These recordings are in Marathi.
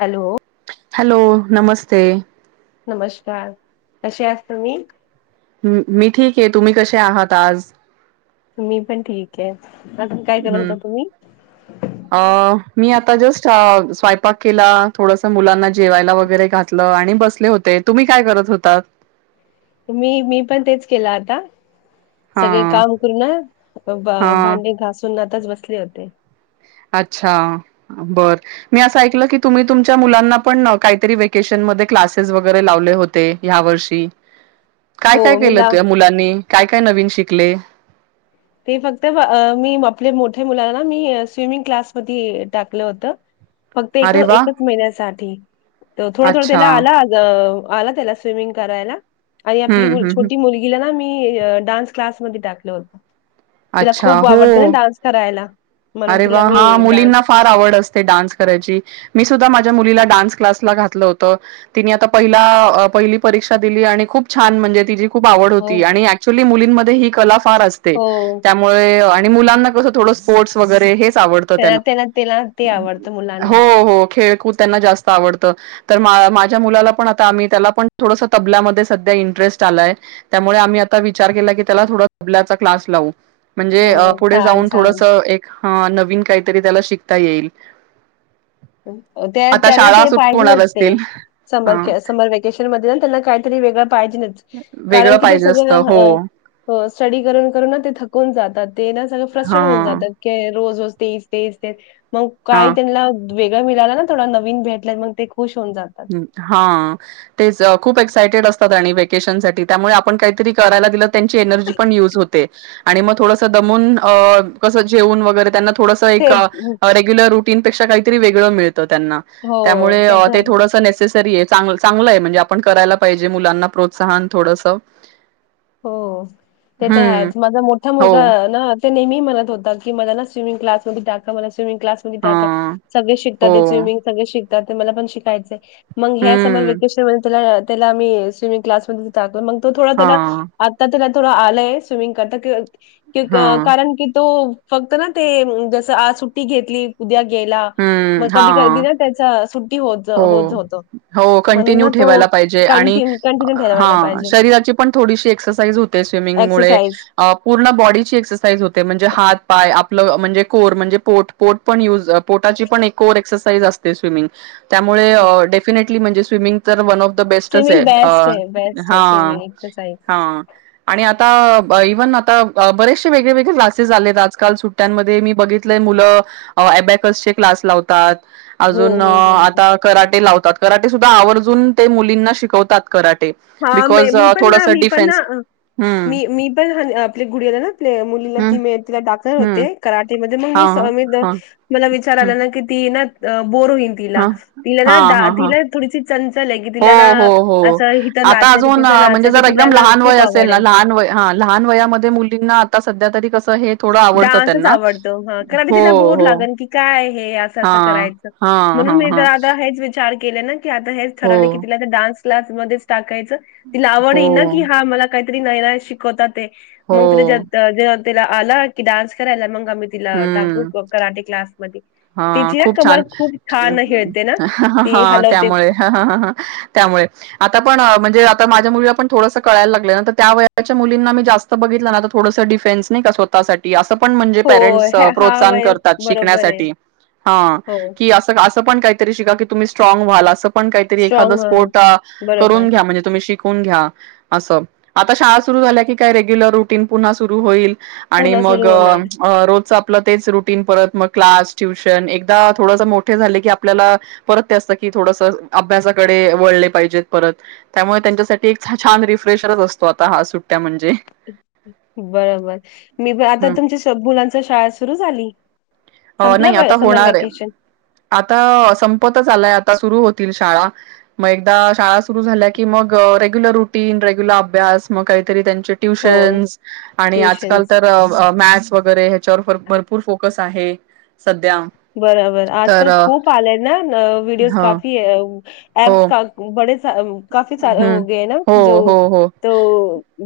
हॅलो. हॅलो नमस्ते. नमस्कार कसे आहात तुम्ही? हम्म मी ठीक आहे तुम्ही कसे आहात आज? मी पण ठीक आहे. अजून काय करत हम्म.. होता तुम्ही अ -मी आता जस्ट -स्वयंपाक केला थोडस मुलांना जेवायला वगैरे घातलं आणि बसले होते तुम्ही काय करत होतात? मी -मी पण तेच केलं आता. हा सगळे काम हा करून -भांडे घासून ना आताच बसले होते. अच्छा बर मी असं ऐकलं की तुम्ही तुमच्या मुलांना पण काहीतरी वकेशन म क्लासेस वगैरे लावले होते ह्या वर्षी? काय हो -काय मी केलं ला तूया मुलांनी काय -काय नवीन शिक अगले [unintelligible] ते फक्त अ मी आपल्या मोठ्या मुलाला ना मी स्विमिंग क्लासमध्ये टाकलं होत फक्त एक अरे वा एकच महिन्यासाठी तर थोडं थोडं अच्छा त्याला आला आला त्याला स्विमिंग करायला? आणि आपली हम्म मुल- हम्म हम्म. छोटी मुलगीला ना मी.. डान्स क्लासमध्ये टाकलं होत. तिला अच्छा खूप आवडतं ना हो डान्स करायला? म्हणून अरे वा तिला मी हा डान्स मुलींना फार आवड असते डान्स करायची मी सुद्धा माझ्या मुलीला डान्स क्लासला घातलं होत तिने आता पहिला पहिली परीक्षा दिली आणि खूप छान म्हणजे तिची खूप आवड हो, होती आणि ऍक्चली मुलीं -मुलींमध्ये ही कला फार असते हो. त्यामुळे आणि मुलाना कस थोडं स्पोर्टस वगैरे हे तेच आवडत त्याला त्यांना त्याला त्याला ते आवडतं [inaudible] मुलांना. हो -हो खळ जास्त आवड माझ्या मु पण त्या पण तबध इंटरेस्ट आलाय त्यामुळे आम्ही आ विचार केला क त्या ोडचा क्लास लावू म्हणजे हो, पुढे छान, जाऊन छान. थोडस एक हा नवीन काहीतरी त्याला शिकता येईल त्या आता त्याला शाळा ते सुरू होणार पाहिजेच ते असतील. हां. समर समर वकेशन मध्ये त्याला काहीतरी वेगळं वेगळं कारण क पाहिजे असतं. हो. सळ स्टडी करून करून ते थकून जातात ते ना सगळं फ्रस्टेड होऊ हां. जात रोज तेस तेस ते मग काही हां. त्यांला वेगळ मिळाला ना थोड नन भेटलाय मग ते खुश होऊन जातात. ् हा तेच खूप सायटेड असतात आणि वेकेशनसाठी त्यामुळे आपण काहीतरी करायला दिलं त्यांची एनर्जी पण यज होते आणि मग थोडंसं दमून कसं जेवून वगैरे त्यांना थड ते एक रेग्युलर तीनेा काहीत वेळ मिळ त्यां हो, त्यामुळे ते तर चग म्हणजे आपण करायला पाहिजे मुलांना प्रोत्साहन थोडस हो ते तर आहेच माझा मोठा हो. मुलगा ना ते नेहमीहीणत होत की मला ना स्विमिंग क्लासमध्ये टाका मला मंग क् हां. सगळे श ते हो. स्मिंग स ते मला पण शिकायचं मग ह समर हं. वेकेशन म्ह त्याला त्याला मीही स्विमिंग क्लासमध्ये टाकलो म त थोडा त्याला हां. आता त्याला थोडं आलंय स्विमिंग करता की क हां. कारण की तो फक्त ना ते जसं आज सुट्टी घेतली उद्या गेला हं. मग कधी कधी हां. त्या ना कंटिन्यू तो ठेवायला पाहिजे आणि कंटिन्यू कंटिन्यू हा ठेवायला पाहिजे शरीराची पण थोडी एक्सरसाइज अ, पूर्ण बॉडीची एक्सरसाइज होते म्हणजे हात पाय म्हणजे कोर म्हणजे पोट पोट पण युज पोटाची पण एक कोर एक्सरसाइज असते स्विमिंग त्यामुळे डेफिनेट ती म्हणली स्विमिंग वन ऑफ. बेस्टच स्विमिंग आहे. बेस्ट आ. आहे बेस्ट आहे हा. स्विमिंग एक्सरसाइज हा. आणि आता. आ इव्हन आता बरेचसे वेगळे-वगळे क्लासेस आले आहेत. आजकाल सुट्ट्यांमध्ये मी बघितलेय मुलं अबॅकस चे क्लास लावतात. हो. अजून हो. हो. हो. आता कराटे लावतात. कराटे सुद्धा आवर्जून ते मुलींना शिकवतात. कराटे हा म बिकॉज मी पण थोडस मी पण डिफेन्स ना. हम्म मी मी पण आपल्या गुडियाला ना मुलीला हम्म ती तिला टाकणार हम्म होते कराटेमध्ये. हा हा हा मी विचार आला ना ती. ती ना. बोर होईन तीला हा तीला हा ना डा हा हा तिला पुढची [unintelligible] हो तिला ना हो हो अस ही आता अजून म्हणजे जर एकदम लहान वय असेल आवड ना. आहे लहान हा लहान वयामध्ये मुलींना आता सध्या तरी. कसं हे थोडं आवडतं डान्सच त्यांना आवडतो. हा खर आता हो तिलाबोर हो लागन की काय. हे अस हा अस करायचं हा हा म्हनून हा मीच विचार केलं ना. आता हेच हो ठरवले की तिला आता डान्स क्लासमध्येच टाकाय तिला आवड हो येईन ना की हा मला काहीतरी नायरा शिकवता ते. हो मग तिथ जता जाल आला की डान्स करायला मग हां मी तिला टाकू हम्म क कराटे क्लासमधी? हा खूप छान. हेळते ना ह-ह-हा ती हलवते. त्यामुळे हं-हं-हं त्यामुळे आता पण अं म्हणजे आता माझ्या मुलीला पण थोडसं कळाय लागलं. ना तर त्या वयाच्या मुलींना मी जास्त बघितलं ना आता थोडंसं डिफेन्स नाही क स्वतःसाठी असं पण म्हणजे हो पालक ह्या- हा प्रोत्साहन वय करतात. बरोबर आहे शिकण्यासाठी. हा हो की असं का असं पण काहीतरी शिका की तुम्ही स्ट्रॉंग व्हाल असं पण काहीतरी स्ट्रॉंग एखादं [unintelligible] बरोबर करून घ्या म्हणजे तुम्ही शि कून घ्या असं आता शाळा सुरु झाल्या की काय रेग्युलर रुटीन पुन्हा सुरु होईल. आणि पुन्हा मग सुरू होणार. अं रोजचं आपलं तेच रुटीन परत मग क्लास. ट्युशन एकदा थोडंस मोठे झाले की आपल्याला परत ते असतं की थोडंस अभ्यासाकडे वळले पाहिजेत परत त्यामुळे त्यांच्यासाठी एक छा छान रिफ्रेशरच असतो आता हा सुट्ट्या म्हण बर बर मी त आता हं. तुमच्या [unintelligible] मुलाचं शाळा सुरू झाली? अं संपला नाइ व आता समर होणार हाय व्हॅकेशन? आता संपतच आलं नाइ आता सुरु होतील शाळा म एकदा शाळा सुरू झाल्या की मग अं रेगुलर रूटीन रेगुलर अभ्यास मग कायतरी त्यां च हो, ट्यूशनस् आणि आजकाल ट्युशन्स. तर अं मॅथ्स वगरे हेच्यावर पर भरपूर फोकस आहे. सध्या बरोबर तर आजकाल खूप आलंय ना न व्हिडिओज ह काफीए अँप्स काकू बडे [unintelligible] हं हो गए ना हो जो हो हो तो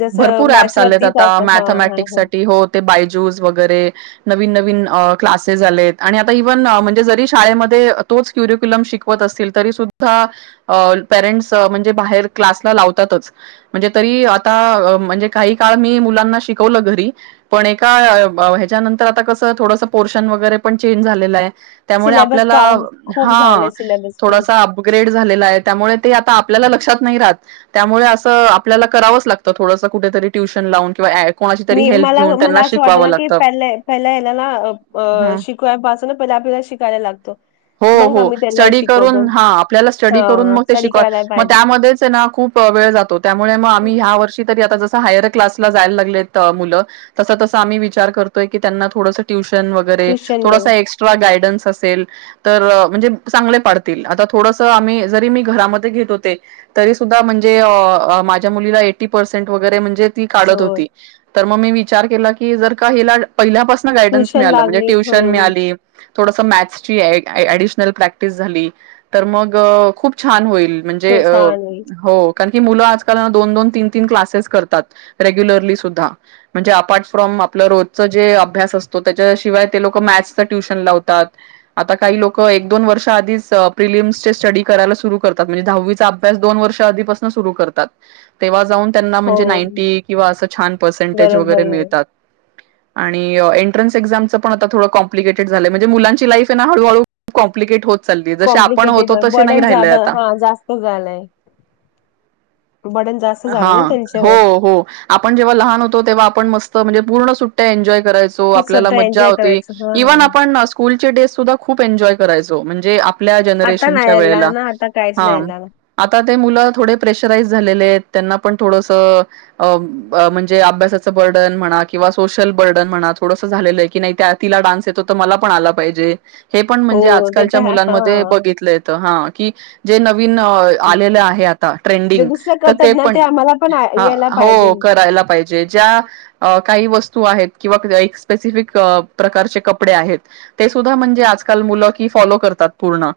जसं भरपूर ऍप्स आलेत मॅथ्सवरतीच आता असतं. हां, हां, मॅथमॅटिक्स हां. साठी हो ते बायजूस वगैरे नवीन नवीन अं क्लासेस आलेत आणि आता ईव्हन म्हणजे जरी शाळेमध्ये तोच क्यूरीक्युलम शिकवत असतील तरीसुद्धा अं पॅरेंटस् अं म्ह जे बाहेर क्लासला लावतातच म्हणजे तरी आता अं म्हणजे काही काळ मी मुलांना शिकवलं घरी पण एका अं ब हेज्या नंतर आता कसं थोडंसं पोर्शन वगैरे पण चेंज झालेलाय. त्यामुळे सिलेबस आपल्याला काम खूप हां झालंय सिलेबस पण. थोडासा अपग्रेड झालेलाय. त्यामुळे ते आता पल्याला लक्षात नाही राहत त्यामुळे असं आपल्याला करावचं लागतं थोडंसं कुठेतरी ट्युशन लावून किंवा ॲप मी मला मला असं वाटत ना की हं. [unintelligible] शिकवा पास तुमी पयला आपल्या शिकायला लागत. हो हो स्टडी करून हा आपल्याला स्टडी करून हां, मग ते स्टडी शिकवाय करायला मग पाहिजे. त्यामध्येचे ना खूप वेळ जातो, त्यामुळे मग आम्ही ह्या वर्षी तरी आता जस बाहेर क्लासला जायला लागलित मुलं तसं तसं आम्ही विचार करतोय की त्यांना थोडस टयूश शन वगरे ट्युशन थोडासा मध्ये एक्स्ट्रा गाईडन्स असेल. तर म्हणजे चांगले पाडतील आता थोडस आम्ही जरी मी घरामध्ये घेत होते तरी सुद्धा म्हणजे अं माझ्या मुलीला एटी पेरसेन्ट वगरे म्हणजे ती हो काढत होती. तर म मी विचार केला की जर का ही ला पहिल्या पासन गार्डन्स ट्युशन मिळाल म्हणजे लागली ट्युशन हम्म मिळाली. थोडसं मॅथ्स ची ऍड ॲडिशनल प्रॅक्टिस झाली तर मग खूप छान होईल म्हणजे शो अं छान होईल हो. कारण की मुल आजकल दोन दोन तीन तीन क्लासेस करतात, रेग्युलरली सुध्दा अफाट फ्रॉम रोजच जे अभ्यास असतो, तेच्याशिवाय ते लोक मॅथ्स ट्युशन लावतात आता काही लोक एक दोन वर्ष आधीच प्रिलियमचे स्टडी करायला सुरू करतात म्हणजे दहावीचा अभ्यास दोन वर्ष अधीपसन सुरू करतात. तेव्हा जाऊन त्यांना हो म्हणजे नाईं टी किंवा छान अस परसेंट बरोबर वगरे बरोबर मिळतात. आणि एंट्रन्स एक्झामच पण आता थोड कॉम्प्लिकेटेड झालय म्हणजे मुलांची लाईफ हे ना हळूळू कॉम्लिकेट होत. चालली जसे आपण कॉम्प्लिकेटेड होतो तसे नाही बर्डन राहिलय ज्यादा आता हा जास्त झालंय. बर्डन जास्त झाले ना हां हो त्यांच्यावर हो आपण जेव्हा लहान होतो तेव्हा आपण मस्त म्हणजे पूर्ण सुट्ट्या एनजॉय करायचो खूप आपल्याला स्वतः मज्जा एन्जॉय होती करायचं हा इव्हन हा आपण स्कूलचे डे सुद्धा खूप एन्जॉय करायचो म्हणजे आ पल्या आता नाही जनरेशनच्या यायला वेळेला ना आता काहीच नाही हां, येणार आता ते मुलं थोडे प्रेशराईज झालेले आहेत त्यांना पण थोडसं अ ब म्हणजे अभ्यासाचं बर्डन म्हणा किंवा सोशल बर्डन म्हणा थोडसं झालेलं आहे की नाही तिला डान्स येतो तर मला पण आला पाहिजे. [inaudible] हे पण म्हणजे हो ते तर आजकालच्या हा मुलांमध्ये हा. बघितलं येत हां की जे नवीन अ आलेलं आहे आता जे ट्रेंडिंग दुसरं तर ते करतात ना हम्म आम्हाला पण आ- हां यायला पाहिजे हो करायला पाहिजे ज्या अ काही व स्तू आहेत किंवा एक पॅसिफिक प्रकारचे कपडे आहेत ते सुद्धा म्हणजे आज काल मुलं की फॉलो करतात पूर्ण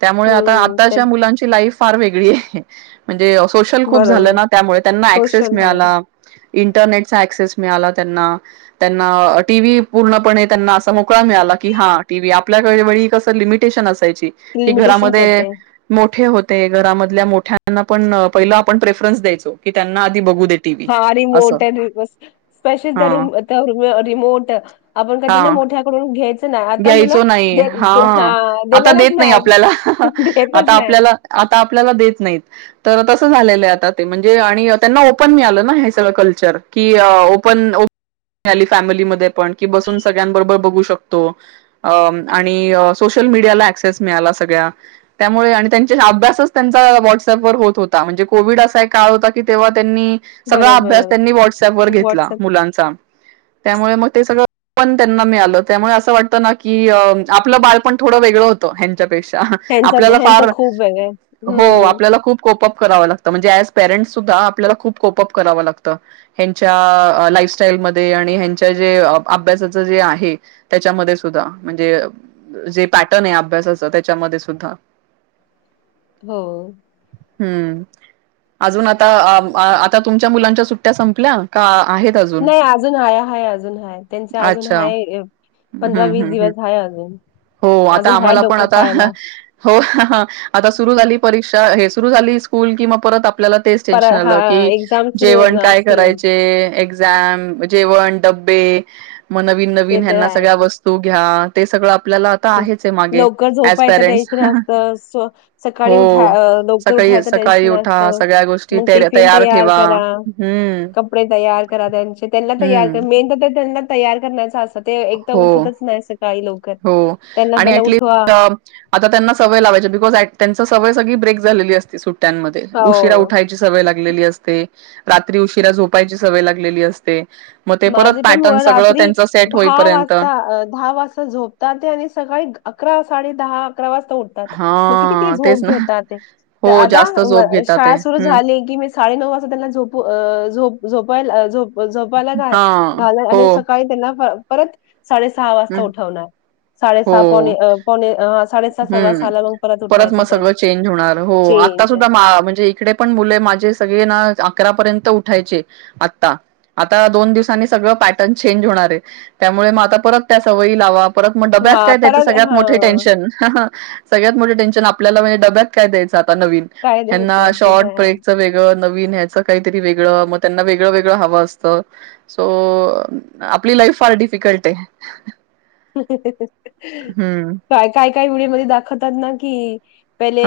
त्यामुळे आता हम्म ते आताच्या मुलांची लाईफ फार वेगळी आहे. म्हणजे अ सोशल खूप झाल्या बरोबर ना त्यामुळे त्यांना ॲक्सेस सोशल हा मिळाला इंटरनेटचा ॲक्सेस मिळाला त्यांना त्यांना अ टीव्ही पूर्णपणे असा मोकळा मिळाला की हां टी व्ही आपल्या [inaudible] वेळी कसं लिमिटेशन अ सायची की लिमिटेशन घरामध्ये होते मोठे हो ते घरामधल्या मोठ्यांना पण पहिलं आपण प्रे फरन्स द्यायचो की त्यांना आ हां रिमोट त्या दिवस हा [unintelligible] र रिमोट आपण कधी ना हा मोठ्याकडून घ्याय घ्यायचो नाही हां आता देत नाही आपल्याला, देतच आता नाही आपल्याला आता आपल्याला देत नाहीत तर आता [unintelligible] झालेलं आता ते म्हणजे आणि त्यांना ओपन मिळालं ना हे सगळं कल्चर की अ ओपन ओप मिळाली फॅमिलीमध्ये पण की बसून सगळ्यांबरोबर बघू शक तो अ अम्म आणि सोशल मीडियाला अक्सेस मिळाला सगळ्या त्यामुळे आणि त्यांचे अभ्यासच त्यांचा व्हॉट्सअप व होत होता म्हणजे कोविड असा एक काळ होता की तेव्हा त्यांनी सगळा अभ्यास बरोबर त्यांनी व्हाट्सअँपवर घेतला व्हॉट्सअप मुलांचा त्यामुळे मग ते सगळं पण त्यांना मिळालं. त्यामुळे असं वाटतं ना की अ आपलं बालपण थोडं वेगळं होतं ह्यांच्यापे क्षा ह्यांचा आपल्याला ह्यांचा फार खूप वेगळं आहे हो हम्म आपल्याला खूप कोपप करावं लागतं म्हणजे एज पेरेंट्स सुद्धा आपल्याला खूप कोपप करावं लागतं ह्यांच्या अ लाईफस्टाईलमध्ये आणि ह्यांच्या जे अभ्यासाचं जे आहे त्याच्यामध्ये सुद्धा म्हणजे अ जे पॅटर्न आहे अभ्यासाचं त्याच्यामध्ये सुद्धा हो. हम्म अजून आता आ अ आता तुमच्या मुलांच्या सुट्ट्या संपल्या का नाही अजून हाय हाय अजून हाय त्यांचे अजून अच्छा हाय अ हम्म हम्म पंधरा-वीस हम्म. दिवस हाय अजून [inaudible] हो आता अजून हाय आम्हाला पण डोकं आता खायला हो आता सुरू झाली परीक्षा सुरु झाली स्कूल किंवा परत आप आपल्याला तेच पर टेनशन हा आलं की एक्झाम सुरू जेवण होणार काय सुरू होणार. करायचे एक्झाम जेवण [inaudible] मग नवीन ते नवीन तर ह्यांना सगळ्या वस्तू घ्या ते सगळंआप खुप लवकर झोपायचं पेरेंट्स टेन्शन असत स्व सकाळी हो उठा अ लवकर सकाळी उठायच सकाळी टेनशन उठा असत सगळ्या गोष्टी मग टिफिन तयार ठेवा करा हम्म कपडे तयार करा त्यांचे त्यांना तर हम्म करा मेनतर त्यांना तयार करण्याच अस ते एकदा हो उठतच नाही सक काहिलोक हो आणि ऍटलीस्ट आता त्यांना सवय लावायची बिकॉज त्यां सवय सगळी ब्रेक झाली असते सुट सुट्यामध्ये उशिरा हो. उठायची सवय लागलेली असते रात्री उशीरा झोपायची सवय लागलेली असते मग ते परत माझे पण व पॅटर्न सगळं रात्री त्यांच सेट दहा होईपर्यंत वाजता दहा वाजता झोप तात्यानित्आणि सकाळी अकरा साडे दहा अकरा वाजता उतात मग कि हा झोप तेच ना. घेतात ते हो आदा जास्त झोप घेतात ते. शाळा सुरू हम्म झाली की मी साडे नऊ वाजतात्याना झोपु झोपायला अ झोप व झोपायलाच हा हो. [unintelligible] परत साडे सहा वाजता हम्म उठवणार साडेसहा पाऊणे अ साडेसहा सव्वा हम् सहाला मग परत उठवायचं मग त्यां सगळं चेंज होणार हो आता चेंज सुद्धा म्हणजे इकडे पण मुले माझे सगळे ना अकरा पर्यंत उठायचे आता आता दोन दिवसांनी सगळा प्याटर्ण चेंज होणार आहे. त्यामुळे परत त्या सवयी लावा परत मग डब्यात हा काय द्यायच परत सगळ्यात हा मोठ टेन्शन? ह सग्यात मोठे टेन्शन आपल्याला म्हणजे डब्यात काय द्यायचं. काय द्यायचं ते तर आहे. [unintelligible] काय तरी वेगळ वेगळ वेगळं हव असत सो आपली लाईफ फार डिफिकल्ट आहे. हम्म काय काय? काही व्हिडिओमध्ये दाखवतात ना की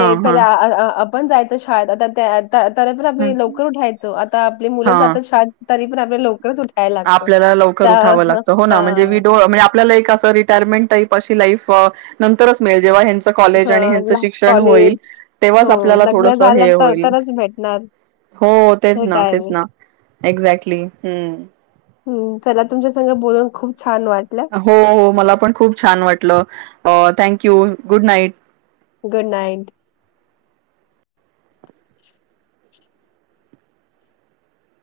हा हा पहि पण जायचं शाळेत आता त्या [unintelligible] तरी पण आम्ही हम्म. लवकरच हा उठ आपल्याला लवकर उठावं लागतं हो ना म्हणजे वि डो म्हणजे आपल्याला एक अस रिटायरमेंट टाईप् अशी लाईफ नंतरच मिळेल. जेव्हा हेंच कॉलेज आणि हेंच हा शिक्षण होईल कॉलेज तेव्हाच हो आपल्याला लग्न थोडस हे झालं तर होईल तरच भेटणार हो तेच हे ना तेच टायमिंग ना एक्झॅक्टली हम्म. हम्म. चला तुमच्या संग बोलून खूप छान वाटलं हो हो मला पण खूप छान वाटलं. अ thank you good night. Good night.